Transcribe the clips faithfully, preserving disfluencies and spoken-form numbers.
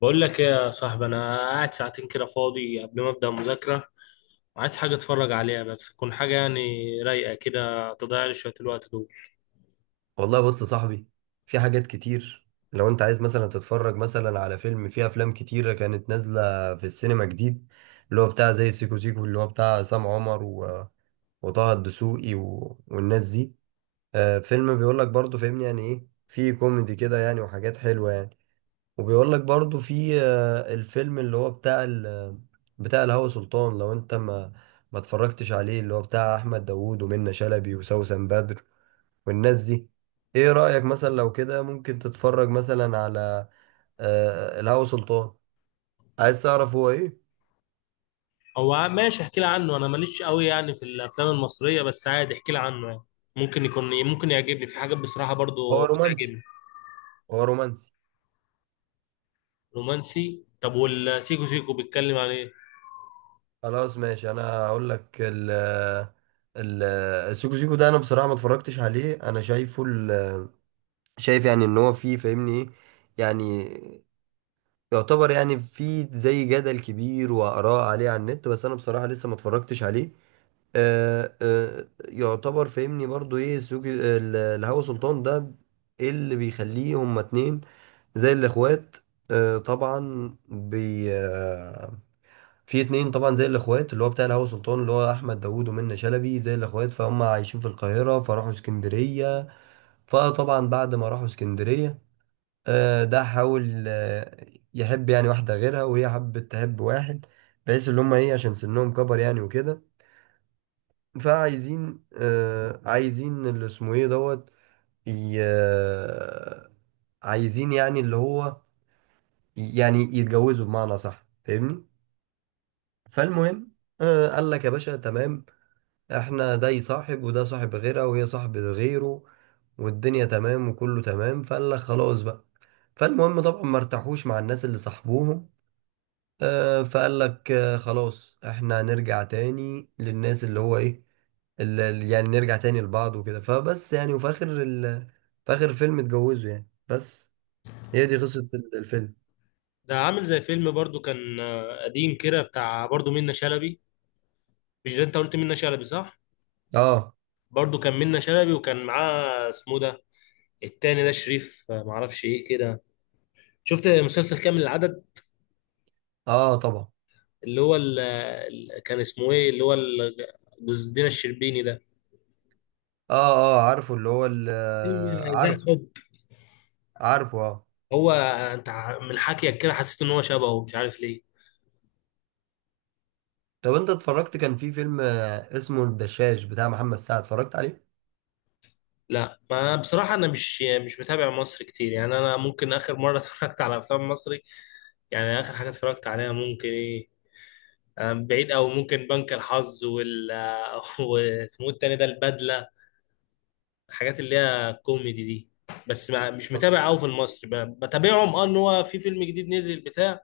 بقول لك ايه يا صاحبي؟ انا قاعد ساعتين كده فاضي قبل ما ابدا مذاكره. عايز حاجه اتفرج عليها، بس تكون حاجه يعني رايقه كده، تضيع لي شويه الوقت دول. والله بص يا صاحبي، في حاجات كتير. لو انت عايز مثلا تتفرج مثلا على فيلم، فيه افلام كتيرة كانت نازلة في السينما جديد، اللي هو بتاع زي سيكو سيكو اللي هو بتاع عصام عمر و... وطه الدسوقي و... والناس دي. آه، فيلم بيقول لك برضه فاهمني يعني، ايه فيه كوميدي كده يعني وحاجات حلوة يعني. وبيقول لك برضه في آه الفيلم اللي هو بتاع ال... بتاع الهوى سلطان. لو انت ما ما اتفرجتش عليه، اللي هو بتاع احمد داوود ومنة شلبي وسوسن بدر والناس دي. ايه رأيك مثلا لو كده ممكن تتفرج مثلا على آه الهوى سلطان، عايز تعرف هو ايه؟ هو ع- ماشي، احكي لي عنه. انا ماليش قوي يعني في الافلام المصريه، بس عادي احكي لي عنه يعني. ممكن يكون ممكن يعجبني، في حاجات بصراحه هو برضو رومانسي. بتعجبني. هو رومانسي. رومانسي. طب والسيكو سيكو بيتكلم عن ايه؟ خلاص ماشي، انا هقول لك ال ال السيكو سيكو ده. انا بصراحة ما اتفرجتش عليه. انا شايفه ال- شايف يعني ان هو فيه فاهمني ايه يعني، يعتبر يعني فيه زي جدل كبير وآراء عليه على النت، بس انا بصراحة لسه ما اتفرجتش عليه. آه، آه، يعتبر فاهمني برضو ايه سوق ال- الهوا سلطان ده. ايه اللي بيخليه هما اتنين زي الاخوات؟ آه، طبعا بي آه، في اتنين طبعا زي الاخوات، اللي هو بتاع الهوا سلطان اللي هو احمد داوود ومنة شلبي، زي الاخوات فهم عايشين في القاهرة فراحوا اسكندرية. فطبعا بعد ما راحوا اسكندرية، آه، ده حاول آه، يحب يعني واحدة غيرها، وهي حبت تحب واحد، بحيث اللي هما ايه عشان سنهم كبر يعني وكده. فعايزين آه عايزين اللي اسمه ايه دوت، ي- آه، عايزين يعني اللي هو يعني يتجوزوا بمعنى صح فاهمني. فالمهم آه قال لك يا باشا تمام، احنا ده صاحب وده صاحب غيرها وهي صاحبة غيره والدنيا تمام وكله تمام. فقال لك خلاص بقى. فالمهم طبعا ما ارتاحوش مع الناس اللي صاحبوهم. آه فقال لك آه خلاص، احنا هنرجع تاني للناس اللي هو ايه، ال... ال- يعني نرجع تاني لبعض وكده. فبس يعني، وفي آخر ال... في آخر الفيلم اتجوزوا يعني بس. هي دي قصة ال- الفيلم. ده عامل زي فيلم برضو كان آه، قديم كده بتاع برضو منة شلبي. مش ده انت قلت منة شلبي، صح؟ اه. برضو كان منة شلبي، وكان معاه اسمه ده. التاني ده شريف، آه، معرفش ايه كده. شفت مسلسل كامل العدد؟ اه طبعا. اللي هو ال... ال- كان اسمه ايه، اللي هو ال- جوز دينا الشربيني ده، اه. اه عارفه اللي هو ال... آه، فيلم ذات عارفه. حب. عارفه اه. هو انت ع- من حكيك كده حسيت ان هو شبهه مش عارف ليه. طب انت اتفرجت، كان في فيلم آه، اسمه الدشاش بتاع محمد سعد، اتفرجت عليه؟ لا، ما بصراحة انا مش مش متابع مصر كتير يعني. انا ممكن اخر مرة اتفرجت على افلام مصري. يعني اخر حاجة اتفرجت عليها ممكن ايه؟ أنا بعيد او ممكن بنك الحظ وال واسمه إيه التاني ده البدلة، الحاجات اللي هي كوميدي دي. بس ما مش متابع قوي في المصري، ب- بتابعهم، اه ان هو في فيلم جديد نزل بتاع،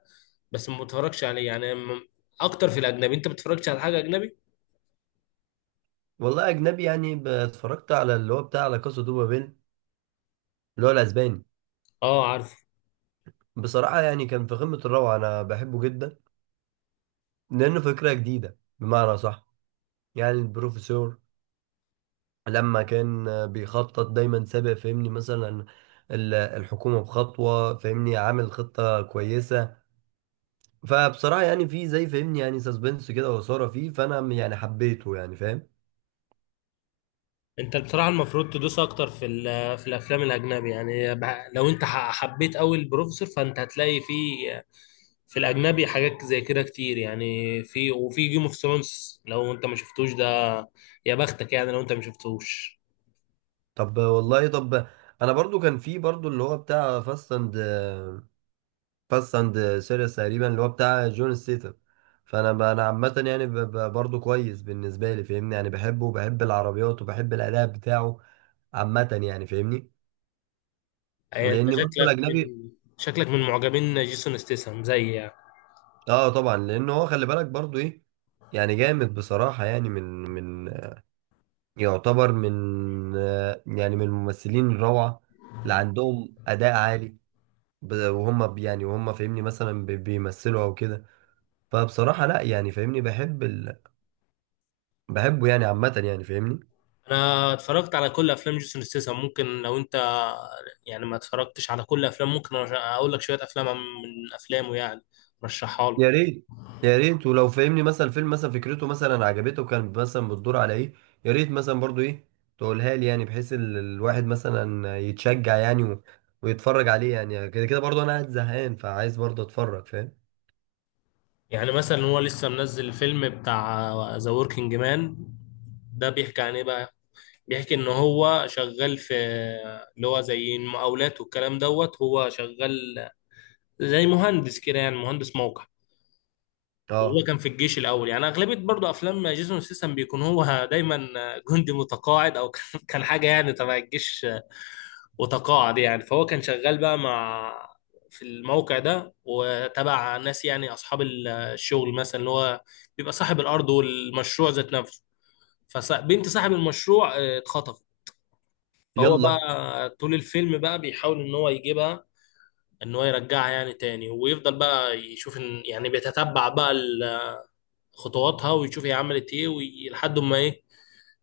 بس ما بتفرجش عليه يعني، م- اكتر في الاجنبي. انت بتتفرجش على حاجه اجنبي؟ والله اجنبي يعني، ب- اتفرجت على اللي هو بتاع لا كاسا دو بابيل، اللي هو الاسباني. اه، عارف. بصراحة يعني كان في قمة الروعة، انا بحبه جدا لانه فكرة جديدة بمعنى صح. يعني البروفيسور لما كان بيخطط دايما سابق فهمني مثلا ال- الحكومة بخطوة، فهمني عامل خطة كويسة. فبصراحة يعني في زي فهمني يعني سسبنس كده وإثارة فيه، فأنا يعني حبيته يعني فاهم. انت بصراحه المفروض تدوس اكتر في ال- في الافلام الاجنبي، يعني ب- لو انت ح- حبيت قوي البروفيسور، فانت هتلاقي في في الاجنبي حاجات زي كده كتير يعني، في وفي جيم اوف ثرونز. لو انت ما شفتوش ده، يا بختك، يعني لو انت ما شفتوش. طب والله طب، أنا برضو كان في برضو اللي هو بتاع فاست أند فاست أند سيريس تقريبا، اللي هو بتاع جون ستيتم. فأنا ب- أنا عامة يعني ب- ب- برضو كويس بالنسبة لي فاهمني يعني، بحبه وبحب العربيات وبحب الأداء بتاعه. عامة يعني فاهمني. يعني انت لأني برضو شكلك الأجنبي. من شكلك من معجبين جيسون ستيسن زي يعني. اه طبعا لان هو خلي بالك برضو ايه، يعني جامد بصراحة يعني، من من يعتبر من آه، يعني من الممثلين الروعة اللي عندهم أداء عالي، ب- وهم ب- يعني وهم فاهمني مثلا بي- بيمثلوا أو كده. فبصراحة لا يعني فاهمني بحب ال... بحبه يعني عامة يعني فاهمني. انا اتفرجت على كل افلام جيسون ستيسن. ممكن لو انت يعني ما اتفرجتش على كل افلام، ممكن أرش- اقول لك شويه افلام من افلامه يعني، رشحها له. يا ريت. يا ريت، ولو فاهمني مثلا فيلم مثلا فكرته مثلا عجبته، وكان مثلا بتدور على ايه، يا ريت مثلا برضو ايه تقولها لي يعني، بحيث ال- الواحد مثلا يتشجع يعني و... ويتفرج عليه يعني. كده كده برضو انا قاعد زهقان فعايز برضو اتفرج فاهم. يعني مثلا هو لسه منزل الفيلم بتاع ذا وركينج مان. ده بيحكي عن ايه بقى؟ بيحكي ان هو شغال في، اللي هو زي المقاولات والكلام دوت، هو شغال زي مهندس كده، يعني مهندس موقع. وهو اه كان في الجيش الاول، يعني اغلبيه برضو افلام جيسون سيسم بيكون هو دايما جندي متقاعد، او كان كان حاجه يعني تبع الجيش وتقاعد، يعني فهو كان شغال بقى مع، في الموقع ده، وتبع ناس يعني اصحاب ال- الشغل مثلا، اللي هو بيبقى صاحب الارض والمشروع ذات نفسه. فبنت صاحب المشروع آه، اتخطفت. فهو بقى يلا. طول الفيلم بقى بيحاول ان هو يجيبها، ان هو يرجعها يعني تاني، ويفضل بقى يشوف، ان يعني بيتتبع بقى خطواتها، ويشوف هي عملت ايه، وي- لحد ما ايه،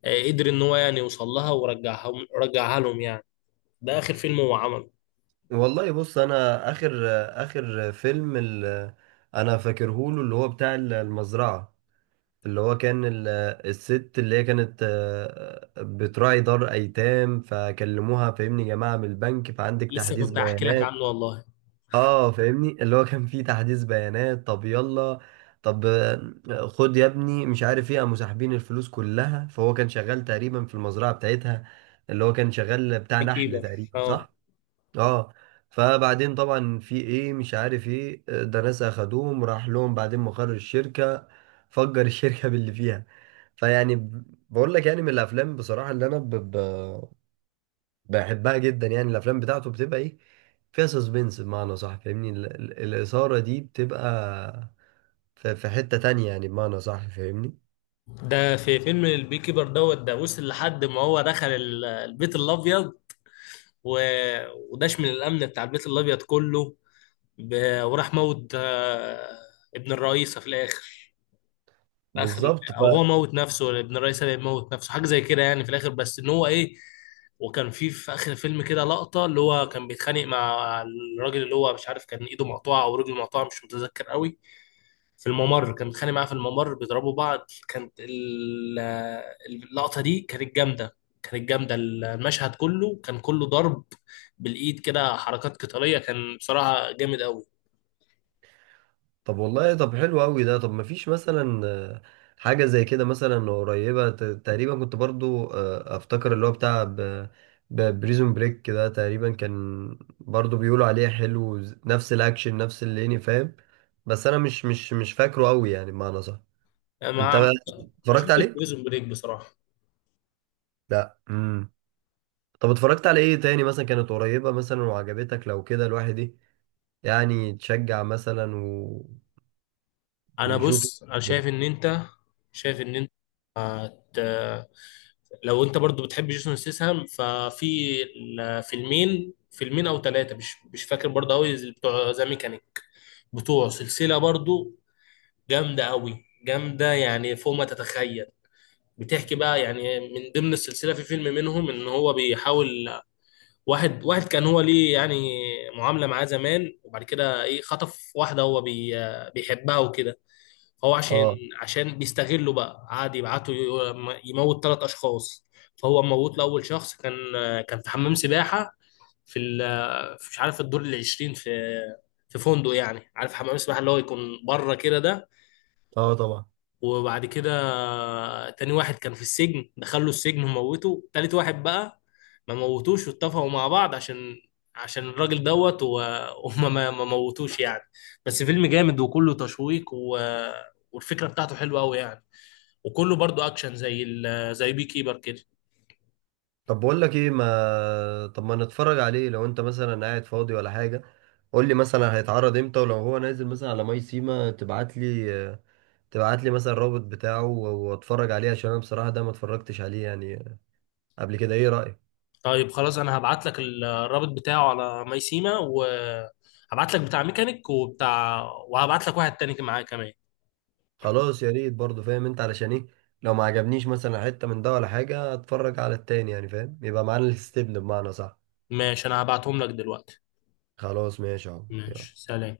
آه، قدر ان هو يعني يوصل لها ورجعها، رجعها لهم يعني. ده اخر فيلم هو عمله. والله بص انا اخر، اخر فيلم ال... انا فاكرهوله اللي هو بتاع المزرعة، اللي هو كان ال- الست اللي هي كانت آه، بتراعي دار ايتام، فكلموها فاهمني يا جماعه من البنك، فعندك لسه تحديث كنت هحكي لك بيانات. عنه والله. اه فاهمني اللي هو كان فيه تحديث بيانات، طب يلا، طب آه، خد يا ابني مش عارف ايه، قاموا ساحبين الفلوس كلها. فهو كان شغال تقريبا في المزرعه بتاعتها، اللي هو كان شغال بتاع بي نحل كيبر، تقريبا اه. صح؟ اه. فبعدين طبعا في ايه مش عارف ايه آه، ده ناس اخدوهم، راح لهم بعدين مقر الشركة، فجر الشركة باللي فيها. فيعني ب- بقول لك يعني من الافلام بصراحة اللي انا ب... ب... بحبها جدا يعني، الافلام بتاعته بتبقى ايه فيها سسبنس بمعنى صح فاهمني، ال... ال- الإثارة دي بتبقى في... في حتة تانية يعني بمعنى صح فاهمني. ده في فيلم البي كيبر دوت، ده وصل لحد ما هو دخل ال- البيت الابيض و... وداش من الامن بتاع البيت الابيض كله، ب... وراح موت آه، ابن الرئيسة في الاخر. في اخر الف- بالظبط. او هو موت نفسه ولا ابن الرئيس اللي موت نفسه، حاجه زي كده يعني في الاخر، بس ان هو ايه. وكان في في اخر الفيلم كده لقطه، اللي هو كان بيتخانق مع الراجل اللي هو مش عارف كان ايده مقطوعه او رجله مقطوعه، مش متذكر قوي. في الممر كان بيتخانق معاه، في الممر بيضربوا بعض. كانت ال- اللقطه دي كانت جامده، كانت جامده، المشهد كله كان كله ضرب بالايد كده، حركات قتاليه، كان بصراحه جامد قوي. طب والله طب حلو قوي ده. طب مفيش مثلا آه، حاجة زي كده مثلا قريبة ت- تقريبا، كنت برضو آه، افتكر اللي هو بتاع بريزون بريك ده تقريبا كان برضو بيقولوا عليه حلو، ز- نفس الاكشن نفس الليني فاهم. بس انا مش مش مش فاكره قوي يعني بمعنى صح. انت ما بقى ما اتفرجت شفتش عليه؟ بريزون بريك بصراحه. لا امم طب اتفرجت على ايه تاني مثلا كانت قريبة مثلا وعجبتك لو كده الواحد إيه يعني تشجع مثلا و... انا ويشوف. بص، انا شايف ان انت شايف ان انت هت... لو انت برضو بتحب جيسون ستاثام، ففي ال- فيلمين فيلمين او ثلاثه، مش مش فاكر برضو قوي، بتوع ذا ميكانيك، بتوع سلسله برضو، جامده قوي، جامده يعني فوق ما تتخيل. بتحكي بقى يعني من ضمن السلسله في فيلم منهم ان هو بيحاول، واحد واحد كان هو ليه يعني معامله معاه زمان، وبعد كده ايه خطف واحده هو بي... بيحبها وكده. فهو عشان اه. عشان بيستغلوا بقى، قعد يبعتوا ي- يموت ثلاث اشخاص. فهو موت له اول شخص، كان كان في حمام سباحه، في ال- في- مش عارف الدور العشرين في في فندق، يعني عارف حمام السباحه اللي هو يكون بره كده ده. اه طبعا. وبعد كده، تاني واحد كان في السجن، دخله السجن وموته. تالت واحد بقى ما موتوش، واتفقوا مع بعض عشان عشان الراجل دوت و- وما ما ما موتوش يعني. بس فيلم جامد وكله تشويق و... والفكرة بتاعته حلوة قوي يعني، وكله برضو اكشن زي ال... زي بي كيبر كده. طب بقول لك ايه، ما طب ما نتفرج عليه لو انت مثلا قاعد فاضي ولا حاجه. قول لي مثلا هيتعرض امتى، ولو هو نازل مثلا على ماي سيما تبعت لي، تبعت لي مثلا الرابط بتاعه واتفرج عليه، عشان انا بصراحه ده ما اتفرجتش عليه يعني قبل كده. ايه رايك؟ طيب، خلاص. انا هبعت لك ال- الرابط بتاعه على ميسيما، وهبعت لك بتاع ميكانيك وبتاع، وهبعت لك واحد تاني معاه كمان. خلاص يا ريت برضه فاهم انت، علشان ايه لو ما عجبنيش مثلا حته من ده ولا حاجه اتفرج على التاني يعني فاهم، يبقى معانا الاستبن بمعنى صح. ماشي، انا هبعتهم لك دلوقتي. خلاص ماشي اهو يلا ماشي، سلام.